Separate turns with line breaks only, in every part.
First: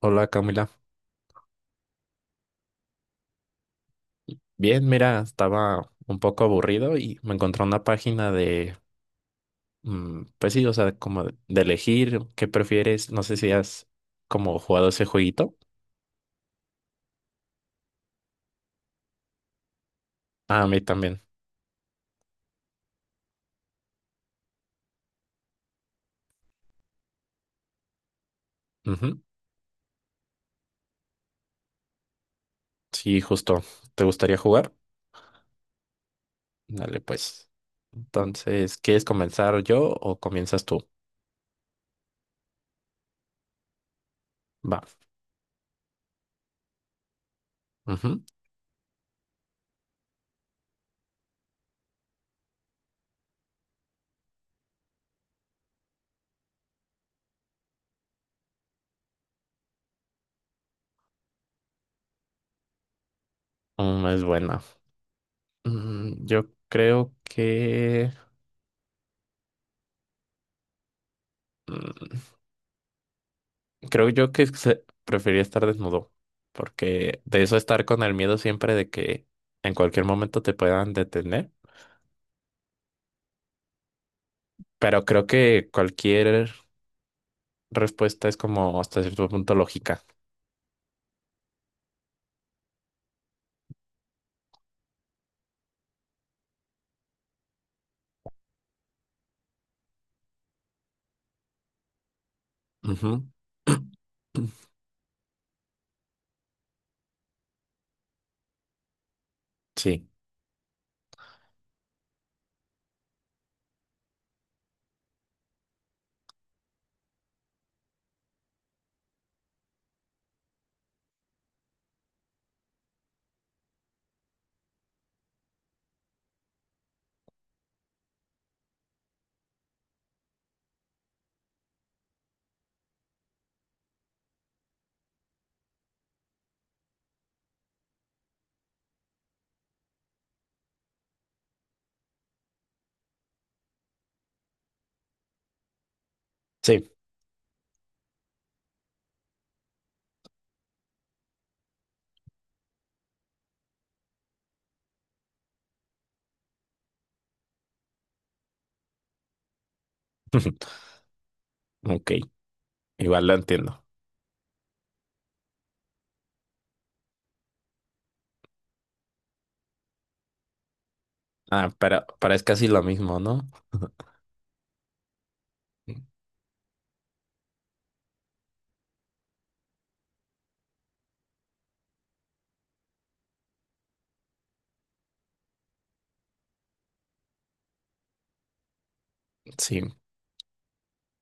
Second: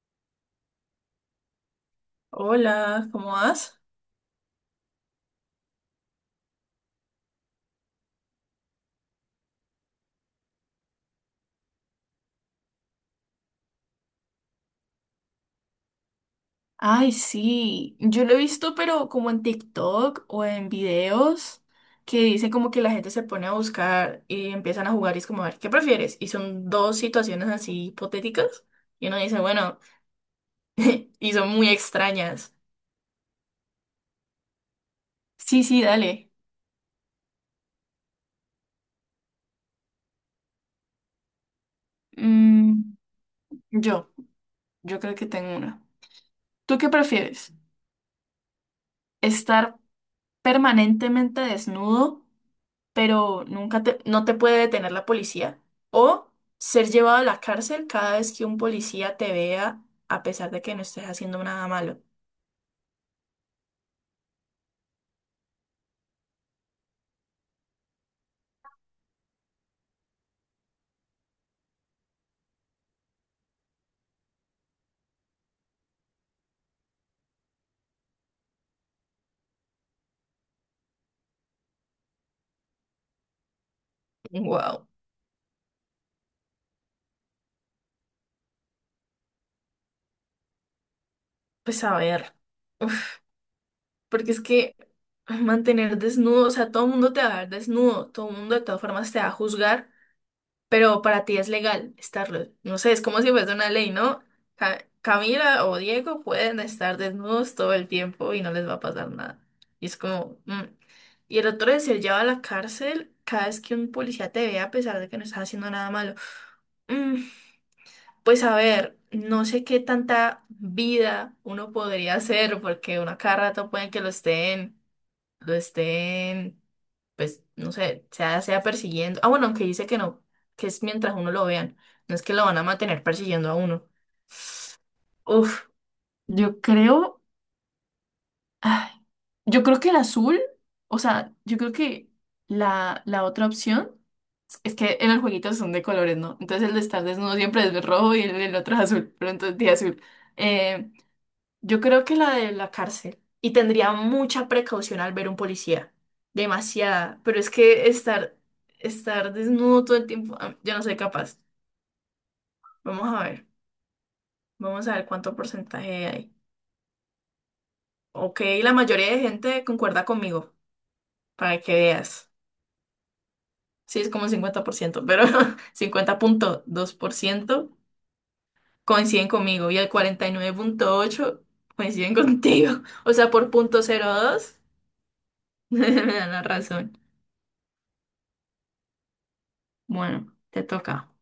Hola, Camila.
Hola, ¿cómo vas?
Bien, mira, estaba un poco aburrido y me encontré una página de, pues sí, o sea, como de elegir qué prefieres. No sé si has como jugado ese jueguito.
Ay, sí, yo lo he visto, pero como en TikTok o
Ah, a
en
mí también.
videos que dicen como que la gente se pone a buscar y empiezan a jugar y es como, a ver, ¿qué prefieres? Y son dos situaciones así hipotéticas y uno
Ujú.
dice, bueno, y son muy extrañas.
Sí, justo. ¿Te gustaría jugar?
Sí, sí, dale.
Dale, pues. Entonces, ¿quieres comenzar yo o comienzas tú?
Mm, yo,
Va.
yo creo que tengo una. ¿Tú qué prefieres?
Ujú.
¿Estar permanentemente desnudo? Pero nunca te, no te puede detener la policía. O ser llevado a la cárcel cada vez que un policía te vea, a pesar de que no estés haciendo nada malo.
Es buena. Yo creo que... mm, creo yo que prefería estar desnudo, porque de eso estar con el miedo siempre de que en cualquier momento te puedan detener,
Wow.
pero creo que cualquier respuesta es como hasta cierto punto lógica.
Pues a ver. Uf, porque es que mantener desnudo, o sea, todo el mundo te va a ver desnudo, todo el mundo de todas formas te va a juzgar. Pero para ti es legal estarlo. No sé, es como
Ujú.
si fuese una ley, ¿no? Camila o Diego pueden estar desnudos todo el tiempo y no les va a pasar nada. Y es
Sí,
como... Y el otro es ser llevado a la cárcel cada vez que un policía te vea a pesar de que no estás haciendo nada malo. Mm, Pues a ver, no sé qué tanta vida uno podría hacer porque uno a cada rato pueden que lo estén pues, no sé, sea persiguiendo. Ah, bueno, aunque dice que no, que es mientras uno lo vean. No es que lo van a mantener persiguiendo a uno. Uf, yo creo, ay, yo creo que el azul, o sea, yo creo que la otra opción es que en el jueguito son de colores, ¿no? Entonces el de
sí.
estar desnudo siempre es rojo y el otro es azul, pero entonces de azul. Eh, Yo creo que la de la cárcel. Y tendría mucha precaución al ver un policía. Demasiada. Pero es que estar desnudo todo el tiempo, ah, yo no soy capaz.
Ok,
Vamos a
igual lo
ver.
entiendo.
Vamos a ver cuánto porcentaje hay. Ok, la mayoría de gente concuerda conmigo, para
Ah,
que
pero,
veas.
pero es casi lo mismo, ¿no?
Sí, es como un 50%, pero 50.2% coinciden conmigo y el 49.8% coinciden contigo. O sea, por punto cero dos me dan la razón.
Sí,
Bueno, te toca.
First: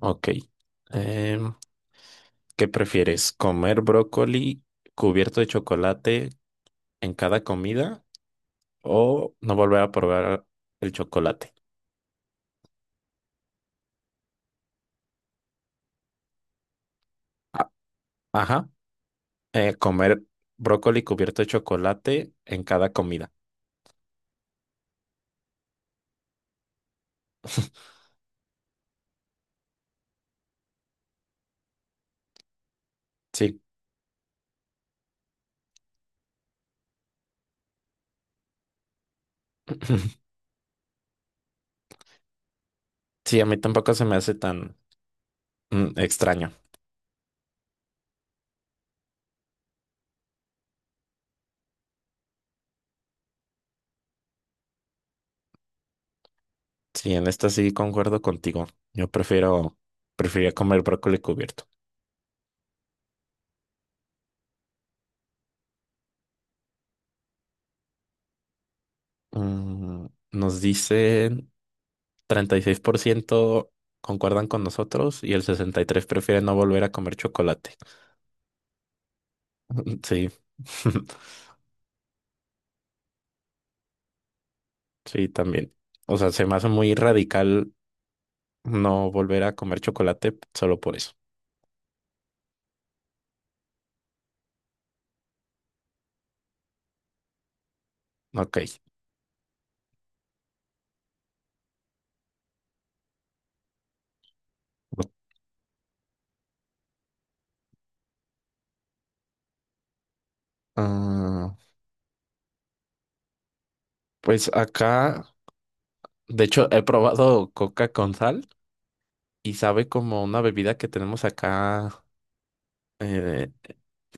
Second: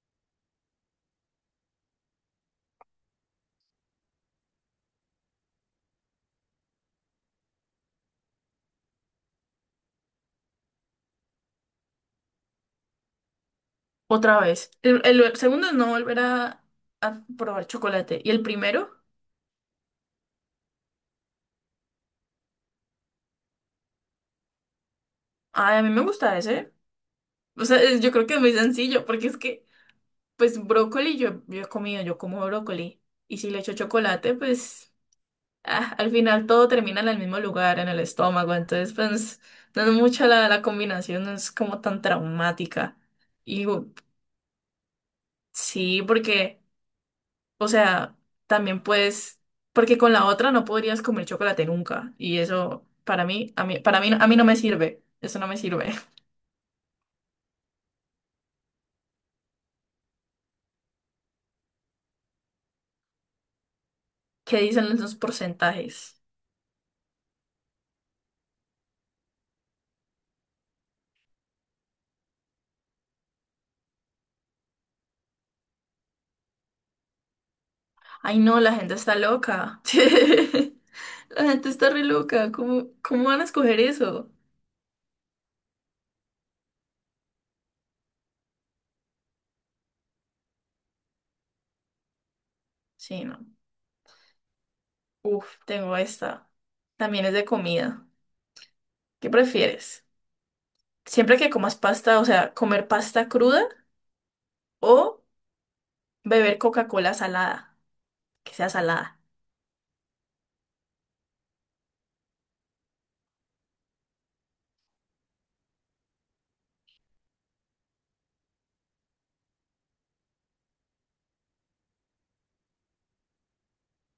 ok. Em, ¿Qué prefieres? ¿Comer brócoli cubierto de chocolate en cada comida? ¿O no volver a probar el chocolate?
Otra vez. El segundo es no volver a probar
A-
chocolate. ¿Y el
Ajá.
primero?
Comer brócoli cubierto de chocolate en cada comida.
Ay, a mí me gusta ese. O sea, yo creo que es muy sencillo, porque es que, pues, brócoli yo he comido, yo como brócoli. Y si le
Sí.
echo chocolate, pues, ah, al final todo termina en el mismo lugar, en el estómago. Entonces, pues, no es mucha la combinación, no es como tan traumática.
Sí, a mí
Y digo,
tampoco se me hace tan
sí,
extraño.
porque... O sea, también puedes, porque con la otra no podrías comer chocolate nunca. Y eso para mí, a mí, para mí, a mí no me sirve. Eso no me sirve.
Sí, en esta sí concuerdo contigo. Yo prefiero, preferiría comer brócoli cubierto.
¿Qué dicen los porcentajes?
Nos dicen 36% concuerdan con nosotros y el 63% prefiere no volver a comer chocolate.
Ay, no, la gente está loca.
Sí,
La gente está re loca. Cómo van a escoger eso?
sí, también. O sea, se me hace muy radical no volver a comer chocolate solo por eso.
Sí, no. Uf, tengo esta. También es de comida.
Ok.
¿Qué prefieres? Siempre que comas pasta, o sea, comer pasta cruda o beber Coca-Cola salada, que sea salada.
Ah, pues acá, de hecho, he probado coca con sal y sabe como una bebida que tenemos acá, eh,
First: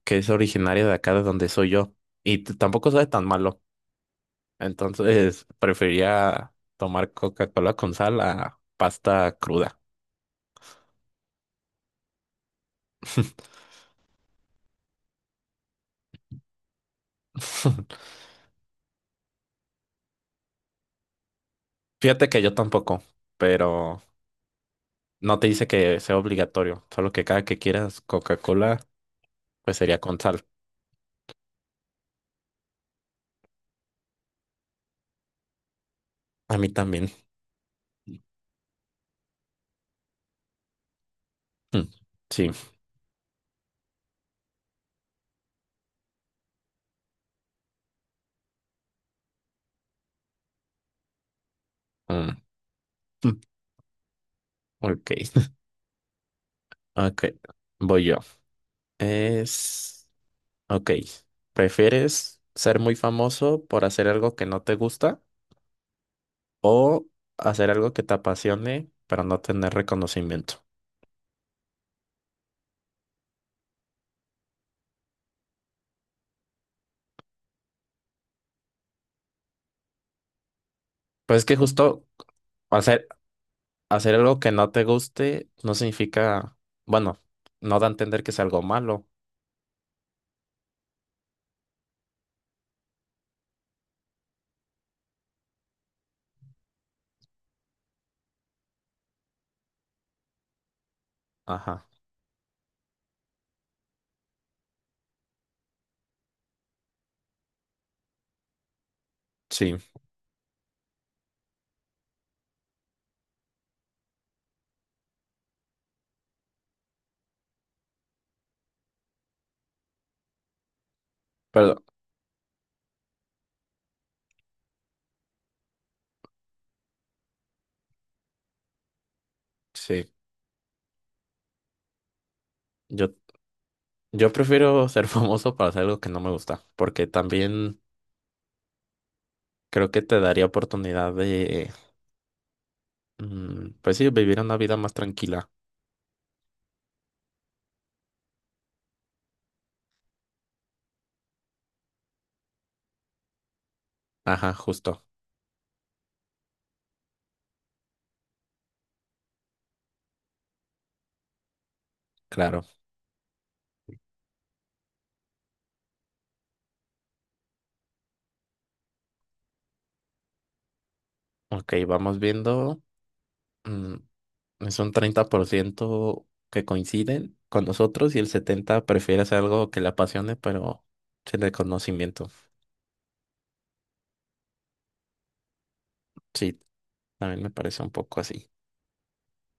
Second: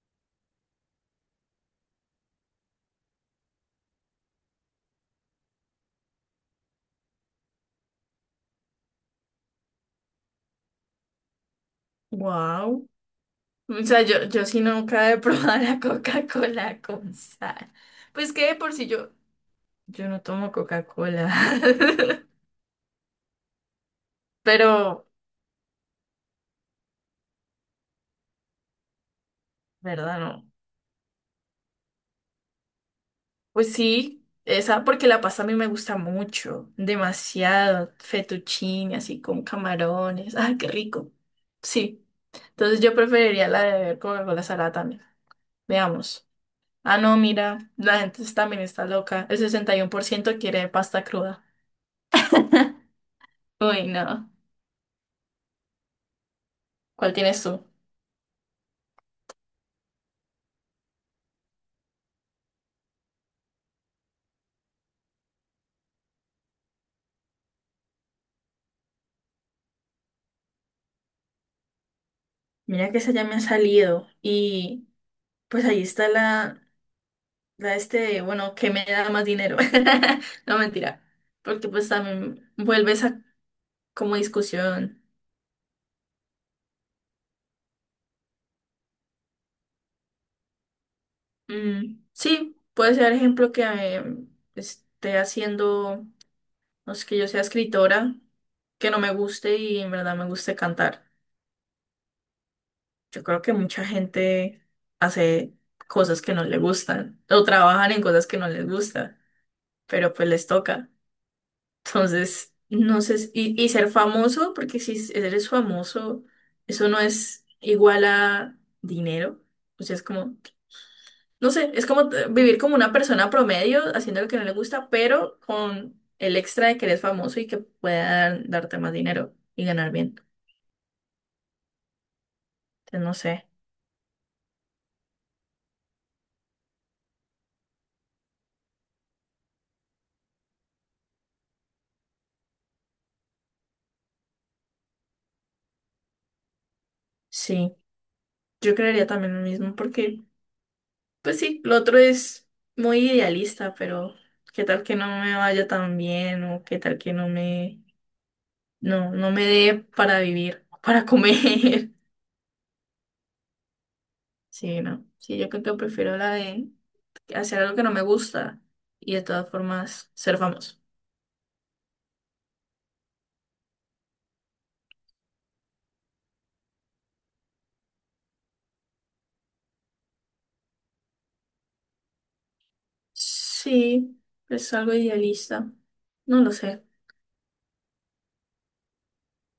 que es originaria de acá de donde soy yo. Y tampoco sabe tan malo. Entonces, prefería tomar Coca-Cola con sal a pasta cruda.
Wow. O sea, yo sí nunca he probado la Coca-Cola con sal. Pues que de por si yo no tomo Coca-Cola.
Fíjate que yo tampoco, pero
Pero,
no te dice que sea obligatorio, solo que cada que quieras Coca-Cola. Pues sería con
¿verdad? No.
sal.
Pues sí, esa porque la pasta a mí me gusta
A mí
mucho,
también.
demasiado, fettuccine, así con camarones, ¡ay, qué rico!
Mm,
Sí,
sí.
entonces yo preferiría la de beber Coca-Cola salada también. Veamos. Ah, no, mira, la gente también está loca. El 61% quiere pasta cruda.
Mm, mm,
Uy, no.
ok.
¿Cuál
Ok.
tienes tú?
Voy yo. Es. Ok. ¿Prefieres ser muy famoso por hacer algo que no te gusta o hacer algo que te apasione pero no tener reconocimiento?
Mira que esa ya me ha salido y pues ahí está bueno, que me da más dinero. No, mentira,
Pues es que
porque pues
justo
también vuelve
hacer,
esa
hacer
como
algo que no te
discusión.
guste no significa. Bueno, no da a entender que es algo malo.
Mm, sí, puede ser ejemplo que esté haciendo, no sé, que yo sea escritora, que no me guste y en verdad me guste cantar.
Ajá.
Yo creo que mucha gente hace cosas que no le gustan o trabajan en cosas que no les gusta,
Sí.
pero pues les toca. Entonces, no sé, y ser famoso, porque si eres famoso, eso no es igual a dinero. O sea, es como, no sé,
Pero
es como vivir como una persona promedio, haciendo lo que no le gusta, pero con el extra de que eres famoso y que puedan darte más dinero y ganar
sí.
bien. Entonces,
Yo
no sé,
Yo prefiero ser famoso para hacer algo que no me gusta, porque también creo que te daría oportunidad de, pues sí, vivir una vida más tranquila.
sí, yo creería también lo mismo, porque, pues sí, lo otro es muy idealista, pero
Ajá,
qué tal que
justo,
no me vaya tan bien o qué tal que no me no me dé para vivir, para comer.
claro.
Sí, no. Sí, yo creo que prefiero la de hacer algo que no me gusta y de todas formas ser famoso.
Ok, vamos viendo. mm, es un 30% que coinciden con nosotros y el 70% prefiere hacer algo que le apasione, pero sin reconocimiento.
Sí, es algo idealista. No lo
Sí,
sé.
también me parece un poco así.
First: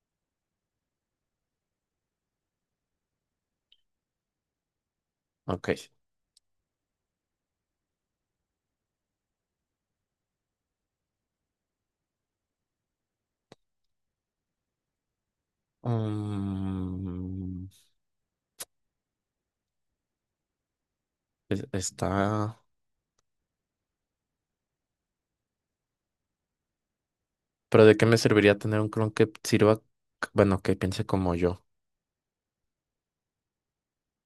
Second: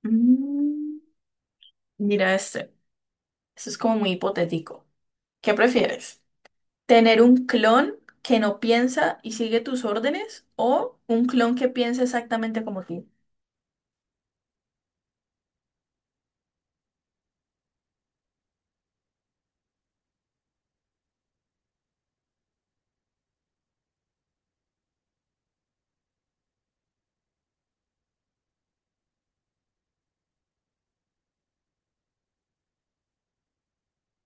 Mm, mira este. Esto es como muy hipotético. ¿Qué
Ok.
prefieres? ¿Tener un clon que no piensa y sigue tus órdenes o un clon que piensa exactamente como tú?
Mm, está. Pero ¿de qué me serviría tener un clon que sirva, bueno, que piense como yo?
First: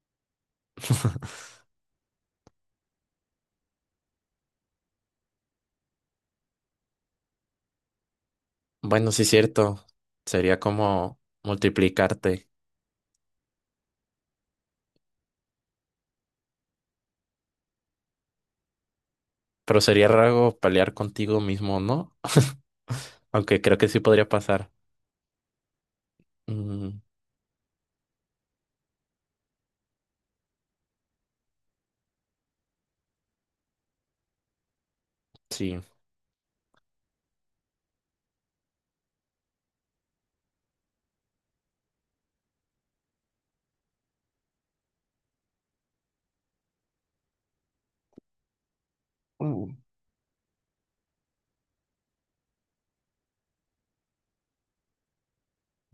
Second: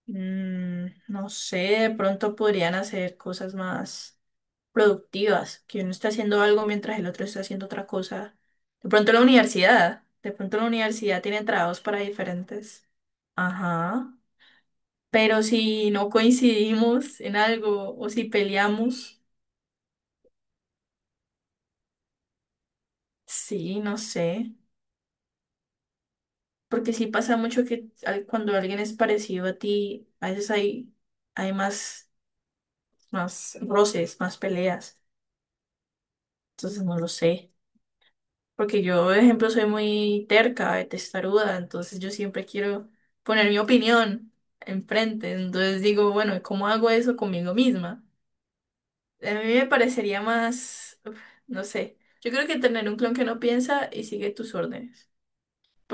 Mm, no sé, de pronto podrían hacer cosas más productivas, que uno está haciendo algo mientras el otro está haciendo otra cosa. De
Bueno,
pronto la
sí, cierto.
universidad, de pronto
Sería
la
como
universidad tiene trabajos para
multiplicarte.
diferentes. Ajá. Pero si no coincidimos en algo o si peleamos,
Pero sería raro pelear contigo mismo, ¿no? Aunque creo
sí,
que
no
sí podría
sé.
pasar.
Porque
Mm,
sí pasa mucho que cuando alguien es parecido a ti, a veces hay más roces, más peleas.
sí.
Entonces no lo sé. Porque yo, por ejemplo, soy muy terca, testaruda, entonces yo siempre quiero poner mi opinión enfrente. Entonces digo, bueno, ¿cómo hago eso conmigo misma? A mí
Uh,
me parecería más, uf, no sé, yo creo que tener un clon que no piensa y sigue tus órdenes.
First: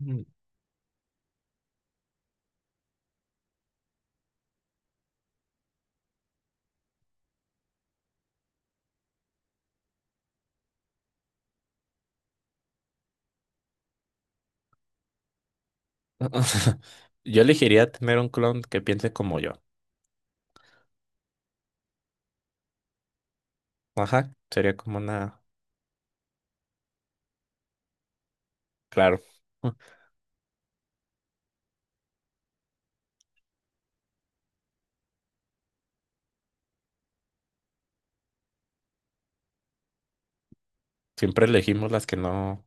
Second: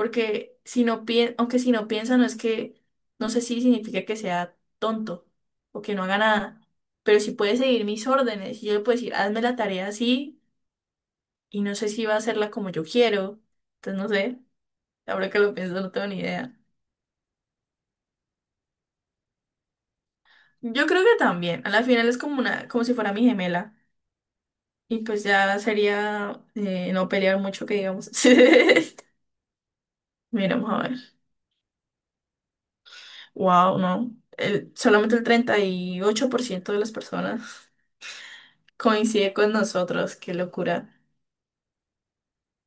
mm.
si no piensa, aunque si no piensa, no es que, no sé si significa que sea tonto o que no haga nada, pero si puede seguir mis órdenes y yo le puedo decir, hazme la tarea así y no sé si va a hacerla como yo quiero, entonces no sé. Ahora que lo pienso, no tengo ni idea.
Yo elegiría tener un clon que piense como yo.
Yo creo que también. A la final es como una, como si fuera mi gemela.
Ajá, sería como
Y pues
una.
ya sería no pelear mucho, que digamos.
Claro.
Miramos a ver. Wow, no. Solamente el 38% de las personas coincide con nosotros. Qué locura.
Siempre elegimos las que no,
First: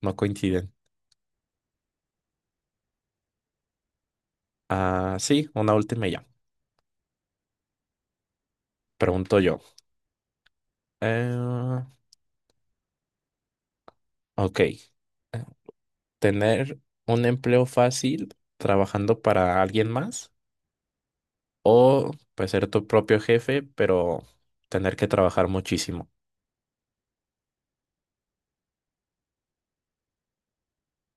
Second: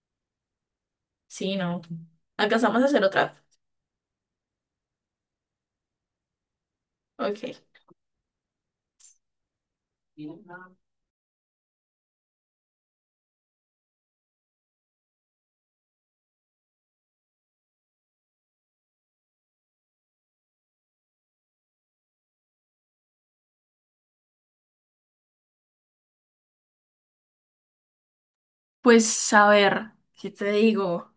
no coinciden.
Sí, no. ¿Alcanzamos a hacer otra?
Ah, sí, una última y ya.
Ok.
Pregunto yo. Eh, ok. ¿Tener un empleo fácil trabajando para alguien más o pues ser tu propio jefe, pero tener que trabajar muchísimo?
Pues a ver, ¿qué te digo?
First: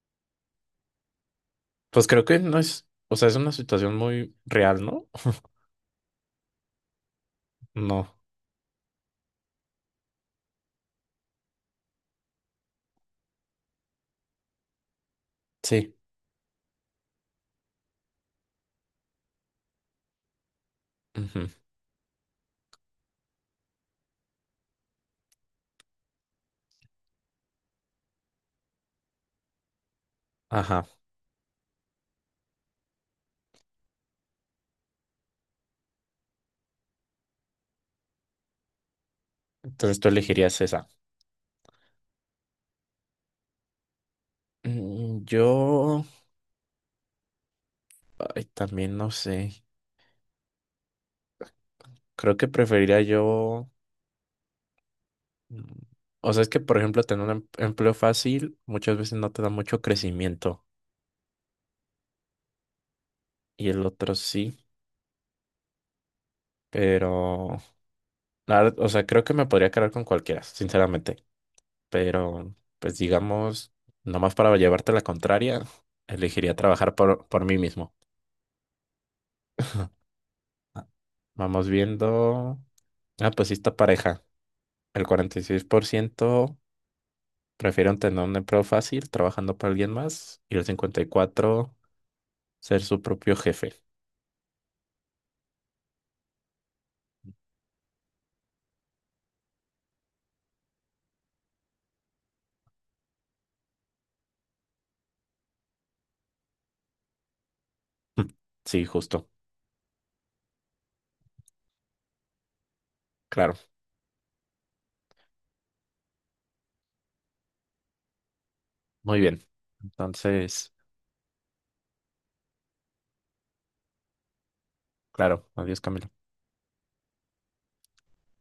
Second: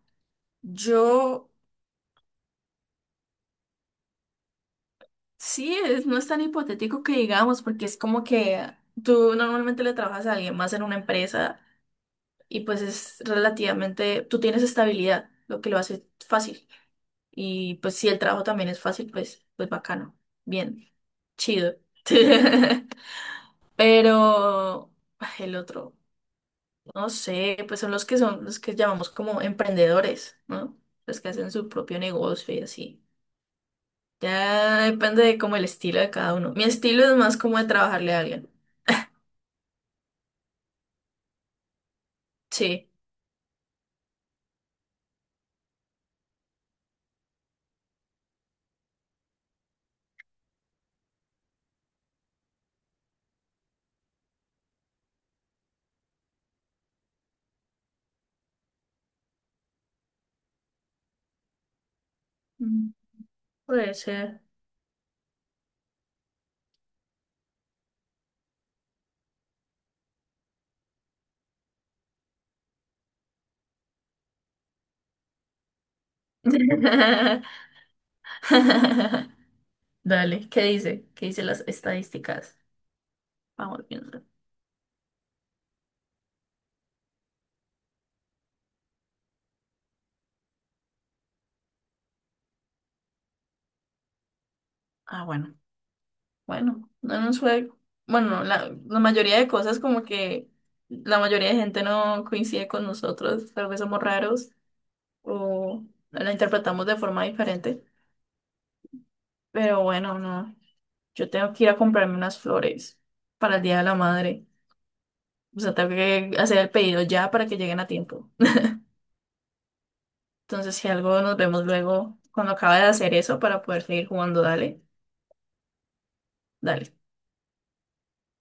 Yo.
Pues creo que no es, o sea, es una situación muy real, ¿no?
Sí, no es tan hipotético que digamos, porque es
No,
como que tú normalmente le trabajas a alguien más en una empresa y pues es relativamente, tú tienes estabilidad, lo que lo
sí.
hace fácil. Y pues si el trabajo también es fácil, pues, pues bacano, bien,
Ujú.
chido. Pero ay, el otro, no sé, pues son los que llamamos como emprendedores, ¿no?
Ajá.
Los que hacen su propio negocio y así. Ya depende de como el estilo de cada uno. Mi estilo es más como de trabajarle a alguien.
Entonces tú elegirías esa.
Sí,
Yo, ay, también no sé. Creo que preferiría yo. mm, O sea, es que, por ejemplo, tener un empleo fácil muchas veces no te da mucho crecimiento
Mm.
y el
puede
otro
ser.
sí, pero la verdad, o sea, creo que me podría quedar con cualquiera, sinceramente. Pero, pues digamos, nomás para llevarte la contraria, elegiría trabajar por mí mismo.
Dale, ¿qué
Ah.
dice? ¿Qué dice las
Vamos
estadísticas?
viendo. Ah, pues sí, esta
Vamos
pareja.
viendo.
El 46% prefieren tener un empleo fácil trabajando para alguien más y el 54% ser su propio jefe.
Ah, bueno, bueno, no nos fue. Bueno, la mayoría de cosas como que la mayoría de gente no coincide con nosotros, tal vez somos raros o no la interpretamos de forma diferente,
Sí, justo.
pero bueno, no, yo tengo que ir a comprarme unas flores para el
Claro.
Día de la Madre, o sea, tengo que hacer el pedido ya para que lleguen a tiempo.
Muy bien. Entonces,
Entonces, si algo, nos vemos luego cuando acabe de hacer eso para poder seguir jugando. Dale,
claro. Adiós, Camilo.
dale.